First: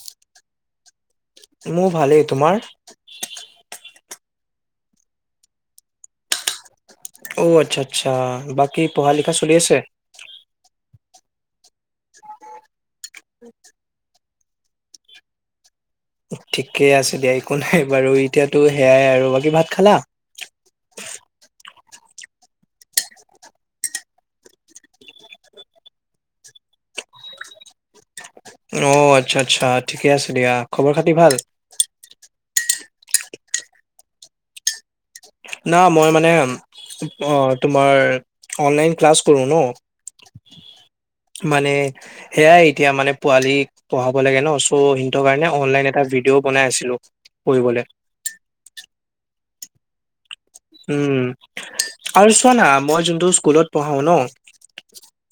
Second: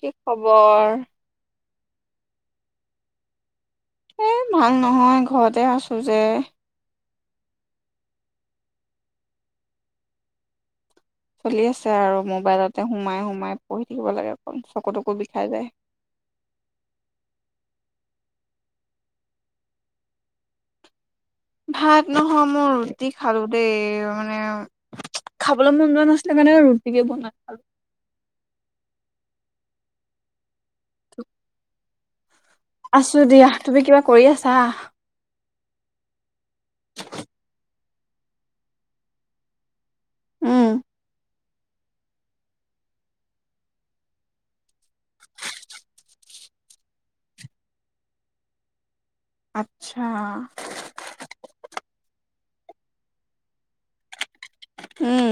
কি খবৰ? মোৰ ভালেই তোমাৰ? [inaudible] এই ভাল নহয় ঘৰতে আছোঁ যে অ', আচ্ছা আচ্ছা বাকী পঢ়া লিখা চলি আছে? চলি আছে আৰু মোবাইলতে সোমাই সোমাই পঢ়ি থাকিব লাগে অকল চকু তকু বিষাই যায়। ঠিকেই আছে দিয়া একো নাই বাৰু এতিয়াতো সেয়াই আৰু বাকী ভাত খালা? [inaudible] ভাত নহয় মই ৰুটি খালো দেই মানে- খাবলৈ মন যোৱা নাছিলে কাৰণে আৰু ৰুটিকে বনাই খাল অ আচ্ছা আচ্ছা ঠিকে আছে দিয়া খবৰ খাতি ভাল? আছো দিয়া তুমি কিবা কৰি আছা? না মই মানে অঁ তোমাৰ অনলাইন ক্লাছ কৰোঁ ন? উম, মানে সেয়াই এতিয়া মানে পোৱালীক পঢ়াব লাগে ন চ' সেইটো কাৰণে অনলাইন এটা - ভিডিঅ বনাই আছিলো পঢ়িবলৈ, আচ্ছা, উম আৰু চোৱা না মই যোনটো স্কুলত পঢ়াও ন উম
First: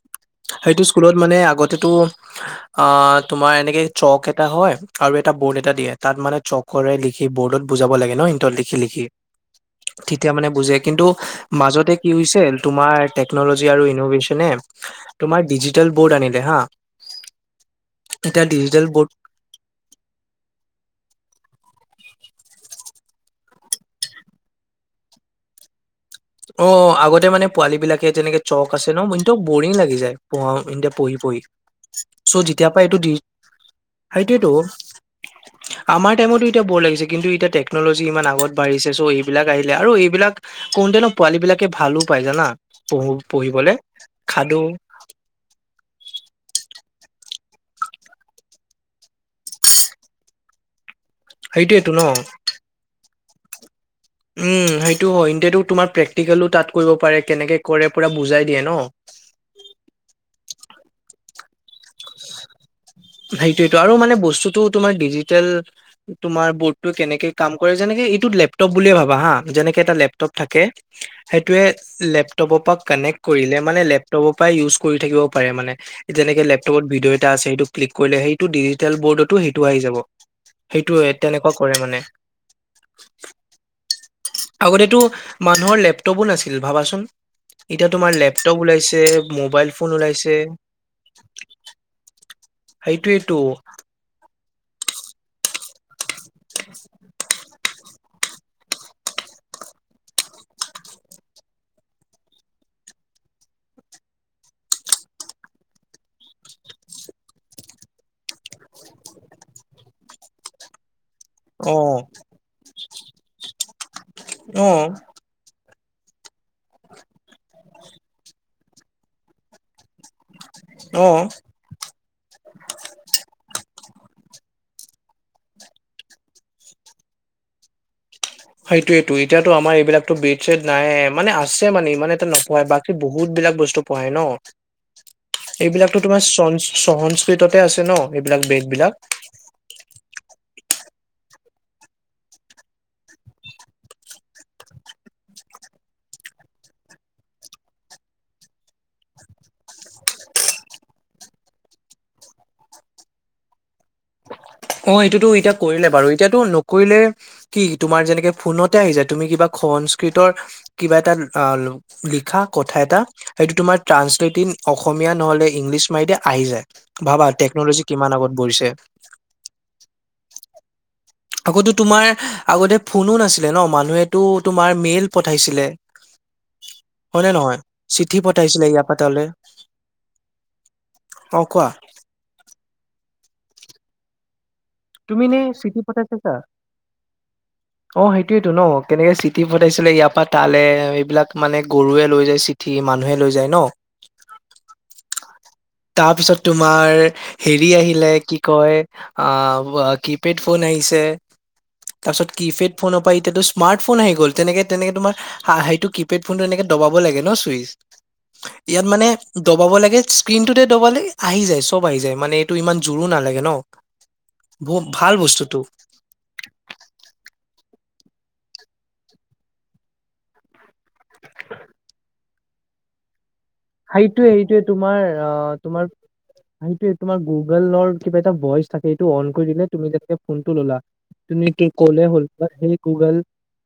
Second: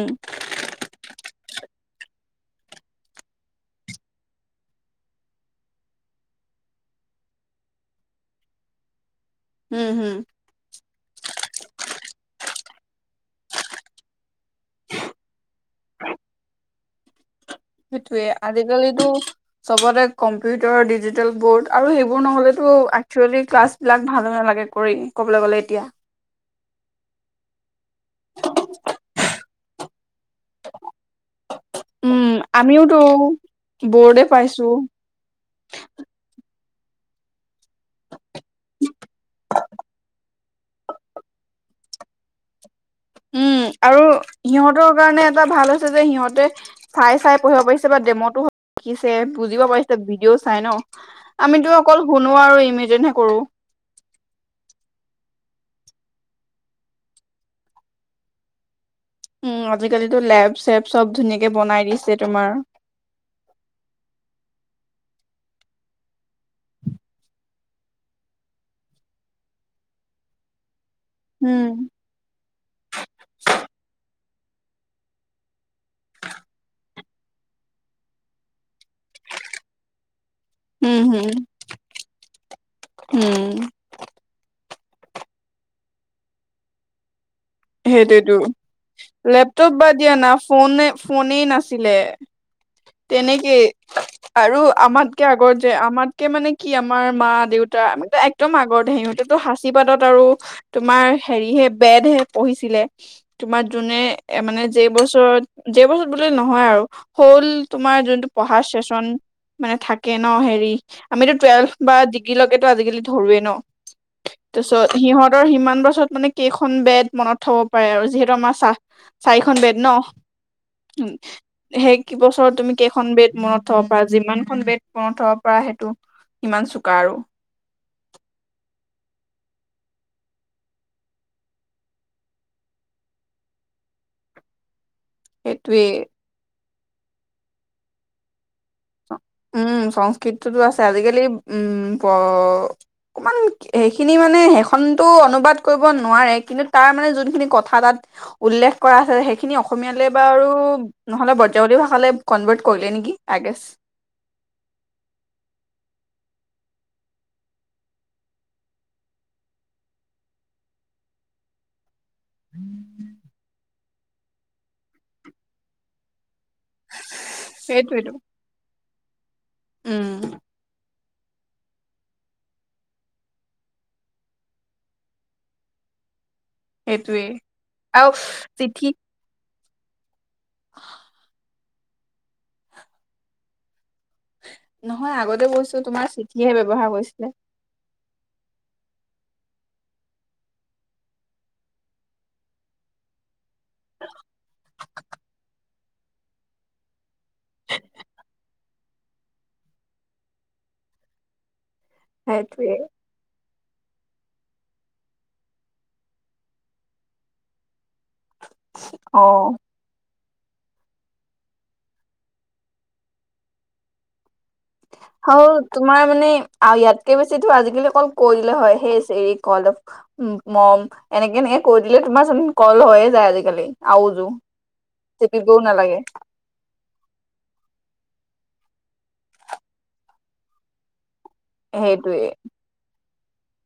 সেইটো স্কুলত মানে আগতেতো অ তোমাৰ এনেকে চক এটা হয় আৰু এটা বৰ্ড এটা দিয়ে তাত মানে চকৰে লিখি বৰ্ডত বুজাব লাগে ন ইটত লিখি লিখি উম হম তেতিয়া মানে বুজে কিন্তু মাজতে কি হৈছে তোমাৰ টেকনলজি আৰু ইনভেশচন- তোমাৰ ডিজিটেল বৰ্ড আনিলে হা, সেইটোয়ে এতিয়া ডিজিটেল আজিকালিতো বৰ্ড চবতে কম্পিউটাৰ ডিজিটেল বৰ্ড আৰু সেই - - বোৰৰ নহলেতো এক্সুৱেলী ক্লাছ বিলাক ভাল নালাগে কৰি ক'বলৈ গ'লে এতিয়া। অ' আগতে মানে পোৱালী বিলাকে তেনেকে চক আছে ন মোইনটো বৰিং লাগি যায় পৰ এতিয়া পঢ়ি পঢ়ি উম চ' যেতিয়াৰ পৰা আমিওতো এইটো দি, বৰ্ডে সেইটোৱেটো। পাইছো আমাৰ টাইমত এতিয়া বৰ লাগিছে। কিন্তু এতিয়া টেকনোলজি ইমান আগত বাঢ়িছে চ' এইবিলাক আহিলে আৰু এইবিলাক কোনণ্টেল পোৱালী বিলাকে ভালোঁ পায় জানা। উম, পঢ়িবলে আৰু খাদো সিহঁতৰ কাৰণে এটা ভাল হৈছে যে সিহঁতে চাই চাই পঢ়িব পাৰিছে বা ডেমতো শিকিছে বুজিব পাৰিছে ভিডিঅ' চাই ন আমিতো সেইটোয়েতো ন অকল শুনো আৰু ইমেজিনহে কৰোঁ। উম, সেইটো হয় এন্তেতো তোমাৰ প্ৰেক্টিকেলো তাত কৰিব পাৰে কেনেকে কৰে পুৰা বুজাই দিয়ে ন। উম আজিকালিতো লেব চেব চব ধুনীয়াকে বনাই দিছে তোমাৰ সেইটোৱেটো আৰু মানে বস্তুতটো তোমাৰ ডিজিটেল তোমাৰ বৰ্ডটো কেনেকে কাম কৰে যেনেকে এইটোত লেপটপ বুলিয়ে ভাবা হা যেনেকে এটা লেপটপ থাকে। উম সেইটোৱে লেপটপৰ পৰা কানেক্ট কৰিলে মানে লেপ লেপটেপৰ পৰাই ইউজ কৰি থাকিব পাৰে মানে যেনেকে লেপটপত ভিডিঅ' এটা আছে সিটো ক্লিক কৰিলে সেইটো ডিজিটেল বৰ্ডতো সেইটো আহি যাব। উম সেইটোয়ে হম তেনেকুৱা কৰে মানে। উম আগতেতো মানুহৰ লেপটপো নাছিল ভাবাচোন। এতিয়া তোমাৰ সেইটোৱেতো লেপটপ ওলাইছে লেপটপ মোবাইল বা ফোন দিয়া না ওলাইছে। ফোনে ফোনেই নাছিলে সেইট এইেইট। তেনেকেই আৰু আমাতকে আগৰ যে আমাতকে মানে কি আমাৰ মা দেউতা আমো একদম আগৰে সিহতে। টো সাঁচি পাতত আৰু তোমাৰ হেৰি হে বেদহে। পঢ়িছিলে তোমাৰ যোনে মানে যেই বছৰত য বছৰত বোলে নহয় আৰু। ল তোমাৰ যোনটো পঢ়া চচন মানে থাকে ন হেৰি। আমিতো টুৱেলভ অ বা ডিগ্ৰীলৈকেতো আজিকালি ধৰোৱে ন। অ তাৰপিছত সিহঁতৰ সিমান বছৰত মানে কেইখন বেত। মনত থব পাৰে আৰু যিহেতু আমাৰ চাহ চাৰিখন বেড ন' অ উ সেই বছৰত তুমি কেইখন বেেত মনত। পৰা যিমানখন বেড পথৰ পৰা সেইটো সিমান চোকা আৰু। সেইটোয়ো এতিয়াতো আমাৰ এইবিলাকো বেড চছেড নাই মানে আছে মানে ইমান এটা নকয় বাকী বহুত। সব বিলাক বস্তু পঢ়ায় ন সেইটোৱেই এইবিলাকতো তোমাৰ চ চহনস্ৰীটতে আছে ন এইবিলাক বেগ বিলাক জালি উ অমান সেইখিনি মানে সেইখনো অনুবাদ। নোৱাৰে কিন্তু তাৰ মানে যোনখিনি কথা তাত উল্লেখ কৰা আছে সেইখিনি অসমীয়ালৈ ব নহলে ব্ৰজাৱলী ভাষালৈ কনভাৰ্ট কৰিলে নেকিগে অ এইটোতো এতিয়া কৰিলে বাৰু এতিয়াতো নকৰিলে কি তোমাৰ যেনেকে ফোনতে আহি যায় তুমি কিবা। সংস্কৃতৰ কিবা এটা। লিখা কথা এটা সেইটো তোমাৰ ট্ৰান্ঞ্চলেটন অসমীয়া নহলে ইংলিছ মাৰিয়া। আহি যায় ভাবা টেকনলজি কিমান সেইটোৱেইটো আগত পঢ়িছে উম আকৌ তোমাৰ আগতে ফোনো নাছিলে ন মানুহেতো তোমাৰ মেইল পঠাইছিলে সেইটোৱেই হয়নেে নহয় আৰু চিঠি পঠাইছিলে চিঠি ইয়াৰ পৰা তলে। অ কোৱা নহয় তুমি নে আগতে কৈছো চিঠি পঠাই তোমাৰ চাইছা? চিঠিহে ব্যৱহাৰ কৰিছিলে অ সেইটোয়ো ন কেনেকে চিঠি পঠাইছিলে ইয়াৰ পৰা তালে এইবিলাক মানে গৰুৱে লৈ যায় চিঠি মানুহে লৈ যায় ন তাৰ পিছত তোমাৰ হেৰি আহিলে কি কয় অ কিপেড ফোন আহ হিছে তাৰপিছত কী পেড সেইটোৱে ফোনৰ পৰা এতিয়া টো চ স্মাৰ্টফোন আহি গ'ল তেনেকে তেনেকৈ তোমাৰা সেইটো কিপেড ফোনটো এনেকৈ দবাব লাগে ন ছুইচ ইয়াত মানে অ দবাব লাগে স্ক্ৰিনটোতে দবালে আহি যায় সব আহি যায় মানে এইটো ইমান জোৰো নালাগে ন বহু ভাল হ বস্তুটো তোমাৰ মানে ইয়াতকে বেছি টো আজিকালি অকল কৈ দিলে হয় সেই চেৰি কল ড মম এনেকে এনেকে কৈ দিলে তোমাৰ চোন কল হয়য়ে যায় আজ সেইটোয়ে সেইটোয়ে তোমাৰ অ তোমাৰ নালাগে সেইটোয়ে তোমাৰ গুগলৰ কিবা এটা ভইচ থাকে এইটো অন কৰি দিলে তুমি যেনে ফোনটো ল'লা তুমি কলে হল সেইটোয়ে স গুগল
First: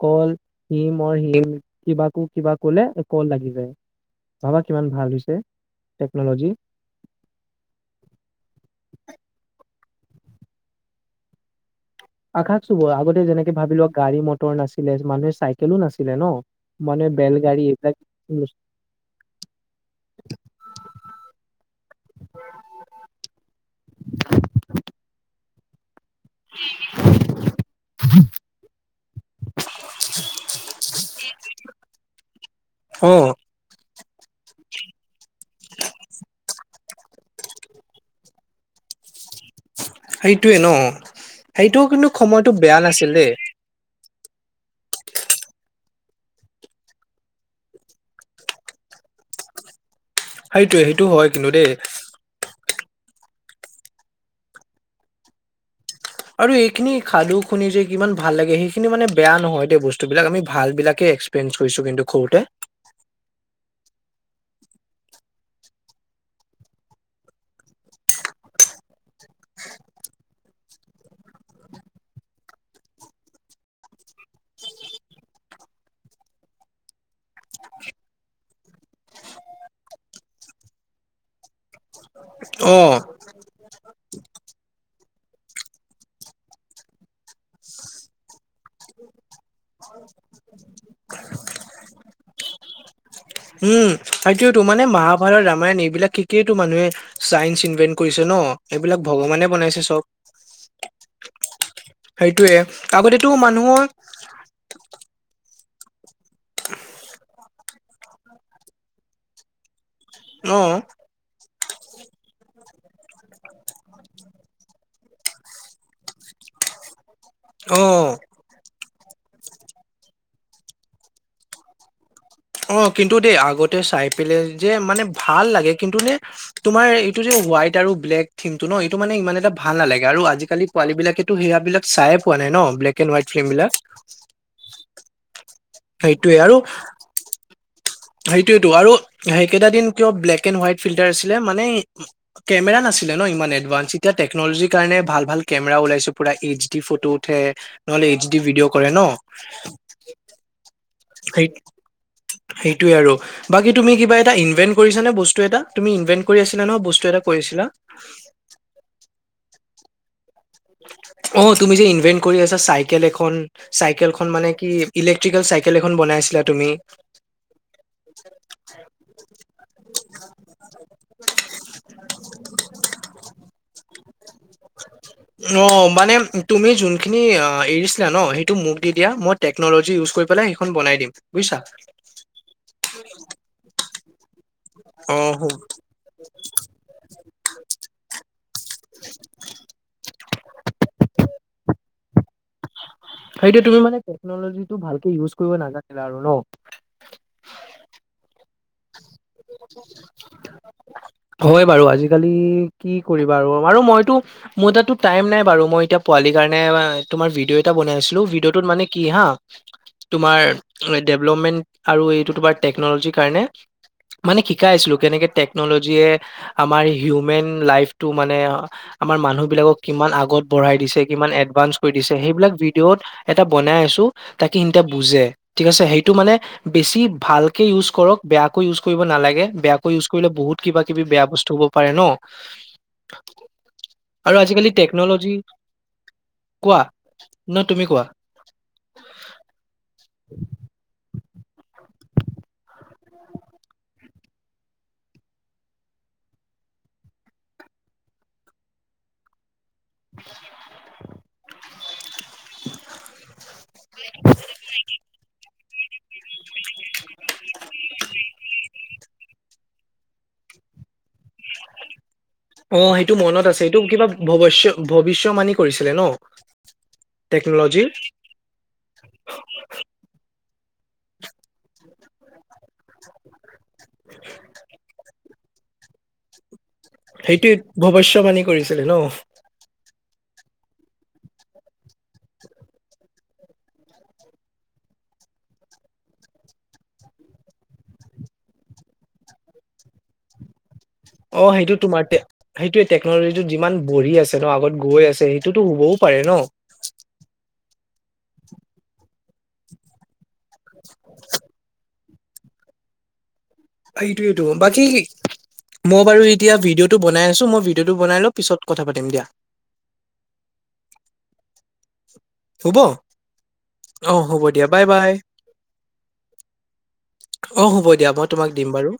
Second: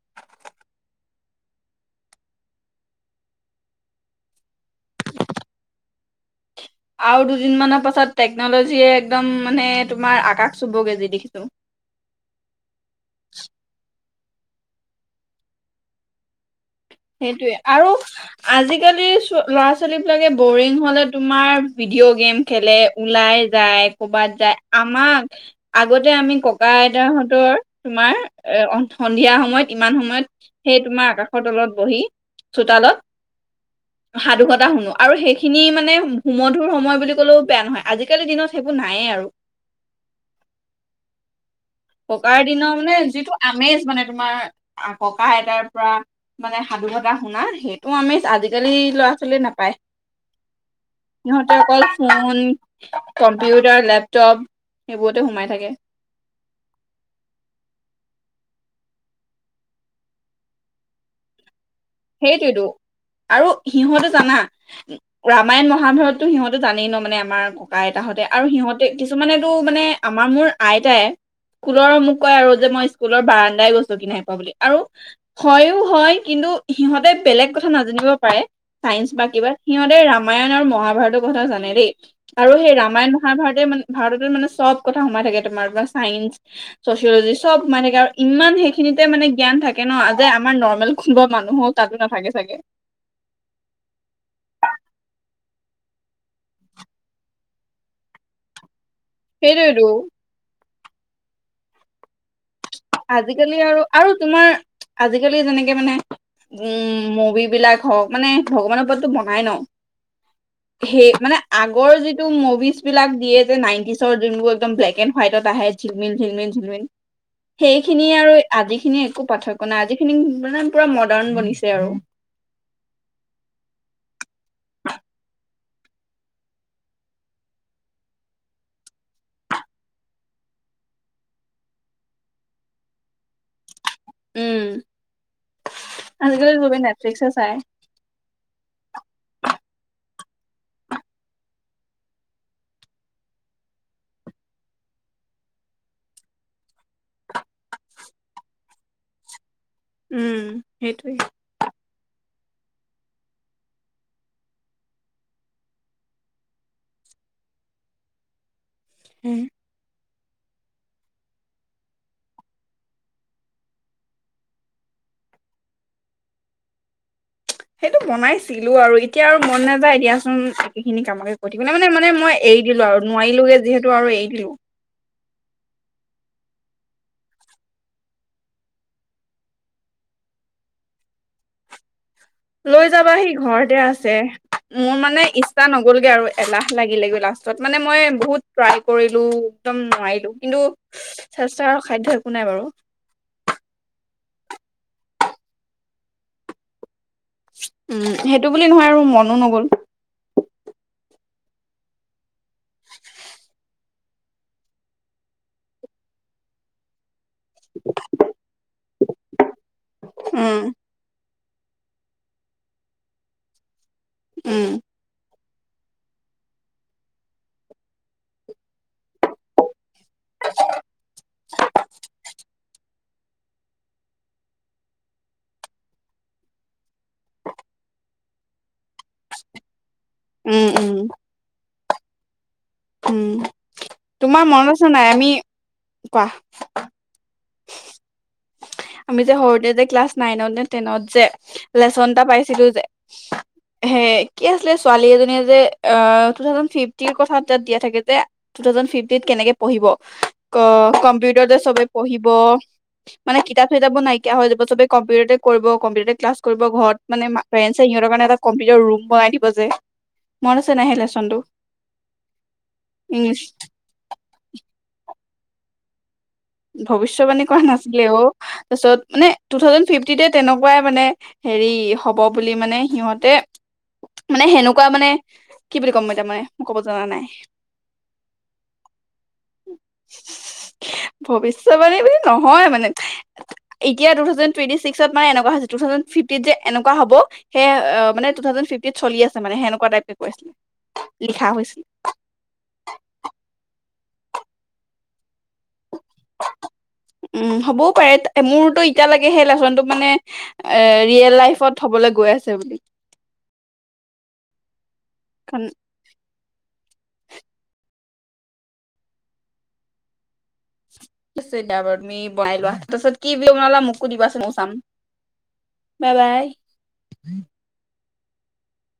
কল হম হ কিবাকো কিবা কলে কল লাগি যায় ভাবা কিমান ভাল হৈছে টেকনলজি আৰু দুদিন মানৰ পাছত টেকনলজিয়ে একদম মানে তোমাৰ আকাশ চুবগে যি দেখিছো আকাশ চোব আগতে যেনেকে ভাবি লোৱা গাড়ী মটৰ নাছিলে মানুহে চাইকেলো নাছিলে ন মানে সেইটোয়ে বেলগাড়ী আৰু এইবিলাক আজিকালি ল'ৰা ছোৱালী বিলাকে বৰিং হলে তোমাৰ ভিডিঅ' গেম খেলে ওলাই যায় কৰ'বাত যায় আমাক আগতে আমি ককা আইতাহঁতৰ তোমাৰ এ সন্ধিয়া সময়ত ইমান সময়ত সেই তোমাৰ আকাশৰ তলত বহি অ চোতালত সাধুকতা শুনো আৰু সেইখিনি মানে হুমধুৰ সময় বুলি ক'লেও বেয়া নহয় আজিকালিৰ দিনত সেইবোৰ নায়য়ে আৰু সেইটোৱে ন সেইটোও কিন্তু ককাৰ খময়টো দিনৰ বেয়া মানে নাছিল দেই যিটো আমেজ মানে তোমাৰ ককা আইতাৰ পৰা মানে সাধুকথা শুনা সেইটো আমি আজিকালি ল চালি নাপায় সেইটোৱে সেইটো হয় কিন্তু সিহঁতে দেই অকল ফোন, কম্পিউটাৰ, লেপটপ সেইবোৰতে সোমাই থাকে। আৰু এইখিনি সাধু শুনি যে কিমান ভাল লাগে সেইখিনি মানে বেয়া নহয় দে বস্তু বিলাক আমি ভাল বিলাকে এক্সপেৰিয়েঞ্চ কৰিছো কিন্তু সৰুতে সেইটোৱেতো আৰু সিহঁতে জানা, ৰামায়ণ মহাভাৰতো সিহঁতে জানেই ন মানে আমাৰ ককা আইতাহঁতে আৰু সিহঁ তে কিছুমানেতো মানে আমাৰ মোৰ আইতাই স্কুলৰ মোক কয় আৰু যে মই স্কুলৰ বাৰান্দাই গছকি নাই পোৱা বুলি আৰু হয়ো হয় কিন্তু সিহঁতে বেলেগ কথা নাজানিব পাৰে চাইন্স বা কিবা সিহঁতে ৰামায়ণ আৰু মহাভাৰতৰ কথা জানে দেই আৰু সেই অ ৰামায়ণ মহাভাৰতে মানে ভাৰততে মানে চব কথা সোমাই থাকে তোমাৰ পৰা চাইন্স চচিয়'লজি চব সোমাই থাকে আৰু ইমান সেইখিনি তে মানে জ্ঞান থাকে ন যে আমাৰ নৰ্মেল কোনোবা মানুহৰ তাতো নাথাকে চাগে উম সেইটোয়েটো, মানে মহাভাৰত ৰামায়ণ এইবিলাক শিকিয়েইটো মানুহে চাইন্স ইনভেন্ট কৰিছে ন এইবিলাক ভগৱানে বনাইছে সেইটোৱেতো চব, সেই আজিকালি আৰু আৰু তোমাৰ আজিকালি যেনেকে মানে উম মুভিবিলাক হওঁক মানে ভগৱানৰ ওপৰততো বনাই ন অ সেই মানে আগৰ যিটো মুভিজ বিলাক দিয়ে যে নাইনটিচৰ যোনবোৰ একদম ব্লেক এণ্ড হোৱাইটত আহে ঝিলমিল ঝিলমিল [inaudible] [unintelligible] অ সেইখিনিৰ আৰু আজিৰখিনিৰ একো পাৰ্থক্য নাই আজি খিনি মানে পুৰা মডাৰ্ণ বনিছে আৰু অ কিন্তু দেই আগতে চাই পেলাই যে মানে ভাল লাগে কিন্তু নে তোমাৰ এইটো যে হোৱাইট আৰু ব্লেক থিমটো ন এইটো মানে ইমান এটা ভাল নালাগে আৰু আজিকালি পোৱালী বিলাকেতো সেয়া বিলাক চাইয়ে পোৱা নাই ন ব্লেক এণ্ড হোৱাইট ফিল্ম বিলাক? উম আজিকালি চবেই নেটফ্লিক্সে চাই। সেইটোৱেইটো আৰু সেইকেইটা দিন কিয় ব্লেক এণ্ড হোৱাইট ফিল্টাৰ আছিলে মানে কেমেৰা নাছিল ন ইমান এডভান্স। এতিয়া টেকনলজি কাৰণে ভাল ভাল কেমেৰা ওলাইছে পুৰা এইচ ডি ফটো উঠে। এইচি ভিডিঅ কৰে ন। উম, সেইটো। সেই সেইটোয়ে আৰু বাকী তুমি কিবা এটা ইনভেন্ট কৰিছ নে বস্তু এটা তুমি ইনভেন্ট কৰি আছিলা ন বস্তু এটা? কৰিছিলা। হ উ [unintelligible] অ' তুমি যে ইনভেন্ট কৰি আছা চাইকেল এখন চাইকেলখন মানে কি ইলেক্ট্ৰিকেল চাইকেল এখন বনাই ছিলা তুমি? সেইটো বনাইছিলো আৰু এতিয়া আৰু মন নাযায় দিয়াচোন একেখিনি কামকে কৰি থাকিব ন মানে মানে মই এৰি দিলো। আৰু নোৱাৰিলোগে যিহেতু আৰু এৰি দিলো। [inaudible] অ' মানে তুমি যোনখিনি এৰিছিলা ন সেইটো মোক দি দিয়া মই টেকনলজি ইউজ কৰি পেলাই সেইখন বনাই দিম বুজিছা? লৈ যাবাহি, ঘৰতে আছে। মোৰ হয়। মানে ইচ্ছা নগ'লগে আৰু এলাহ লাগিলেগে লাষ্টত মানে মই বহুত ট্ৰাই কৰিলো একদম নোৱাৰিলো কিন্তু চেষ্টা সেইটো তুমি মানে টেকনলজিটো ভালকে ইউজ কৰিব নাজানিলা আৰু ন? উম, সেইটো বুলি নহয় আৰু মনো নগ'ল। হয় বাৰু আজিকালি কি কৰিবা আৰু বাৰু মই। মোৰ তাতো টাইম নাই বাৰু মই এতিয়া পোৱালি কাৰণে। তোমাৰ ভিডিও এটা বনাই আছিলোঁ, ভিডিওটোত মানে কি হা তোমাৰ উম ডেভলপমেন্ট, আৰু এইটো তোমাৰ টেকনলজিৰ কাৰণে। মানে উম শিকাই আছিলো। কেনেকে টেকন'লজিয়ে আমাৰ হিউমেন লাইফটো মানে আমাৰ মানুহবিলাকক কিমান আগত বঢ়াই দিছে, কিমান এডভা্ঞ্চ কৰি দিছে সেইবিলাক ভিডিঅ'ত এটা বনাই আছো তাকে সিহঁতে বুজে ঠিক আছে সেইটো মানে বেছি ভালকে ইউজ কৰক। বেয়াকৈ ইউজ কৰিব নালাগে, বেয়াকৈ ইউজ কৰিলে বহুত উম কিবা উম কিবি বেয়া বস্তু হব পাৰে ন। উম, আৰু তোমাৰ আজিকালি মনত আছে নাই আমি টেকন'লজি কোৱা? ন তুমি কোৱা আমি যে সৰুতে যে ক্লাছ নাইনত নে টেনত যে। লেচন এটা পাইছিলো যে সেই কি আছিলে ছোৱালী এজনীয়ে যে টু থাউজেণ্ড ফিফটিৰ কথাত দিয়া থাকে যে টু থাউজেণ্ড ফিফটিত কেনেকে পঢ়িব কম্পিউটৰত যে চবে পঢ়িব। মানে কিতাপ চিতাপো নাইকিয়া হৈ যাব চবে কম্পিউটাৰতে কৰিব কম্পিউটাৰতে ক্লাছ কৰিব ঘৰতমানে পেৰেণ্টছে সিহঁতৰ কাৰণে এটা কম্পিউটাৰ ৰুম বনাই দিব যে। মনত আছে নাই হেই লেচনটো অ সেইটো ইংলিছ মনত আছে এইটো কিবা ভৱষ্য ভৱিষ্য বাণি কৰিছিলে ন। ভৱিষ্যবাণী কৰা টেকন'লজিৰ নাছিলে অ তাৰপিছত মানে তু থাউজেণ্ড ফিফটিতে তেনেকুৱাই মানে হেৰি হব বুলি মানে সিহঁতে মানে সেনেকুৱা মানে কি বুলি ক'ম এতিয়া। মই ক'ব জনা নাই সেইটোৱে ভৱিষ্যতবাণী কৰিছিলে ন। [inaudible] ভৱিষ্যবানী নহয় মানে এতিয়া টু থাউজেণ্ড টুৱেন্টি ছিক্সত মানে এনেকুৱা হৈছে। টু থাউজেণ্ড ফিফটিত যে এনেকুৱা হব সেয়েহে মানে টু থাউজেণ্ড ফিফটিত চলি আছে মানে হেনেকুৱা টাইপ দেখাইছে। অ' সেইটো তোমাৰ সেইটোয়ে টেকনলজিটো যিমান বঢ়ি আছে ন আগত গৈ আছে। এইটোতো হবও পাৰে ন। উম হ'বও মোৰতো এতিয়ালেকে সেই লেচনটো মানে ৰিয়েল লাইফত হবলে গৈ আছে বুলি। এইটো এইটো বাকী কাৰণ মই বাৰু এতিয়া ভিডিঅ'তটো বনাই আছো মই ভিডিঅ' বনাইলওঁ পিছত কথা পাতিম দিয়া। দিয়া বাৰু তুমি বনাই লোৱা হ'ব তাৰপিছত কি ভিদিও বনালা মোকো অ হ'ব দিবাচোন মইও দিয়া চাম বাই বাই বাই বাই। অ হ'ব দিয়া মই তোমাক দিম বাৰু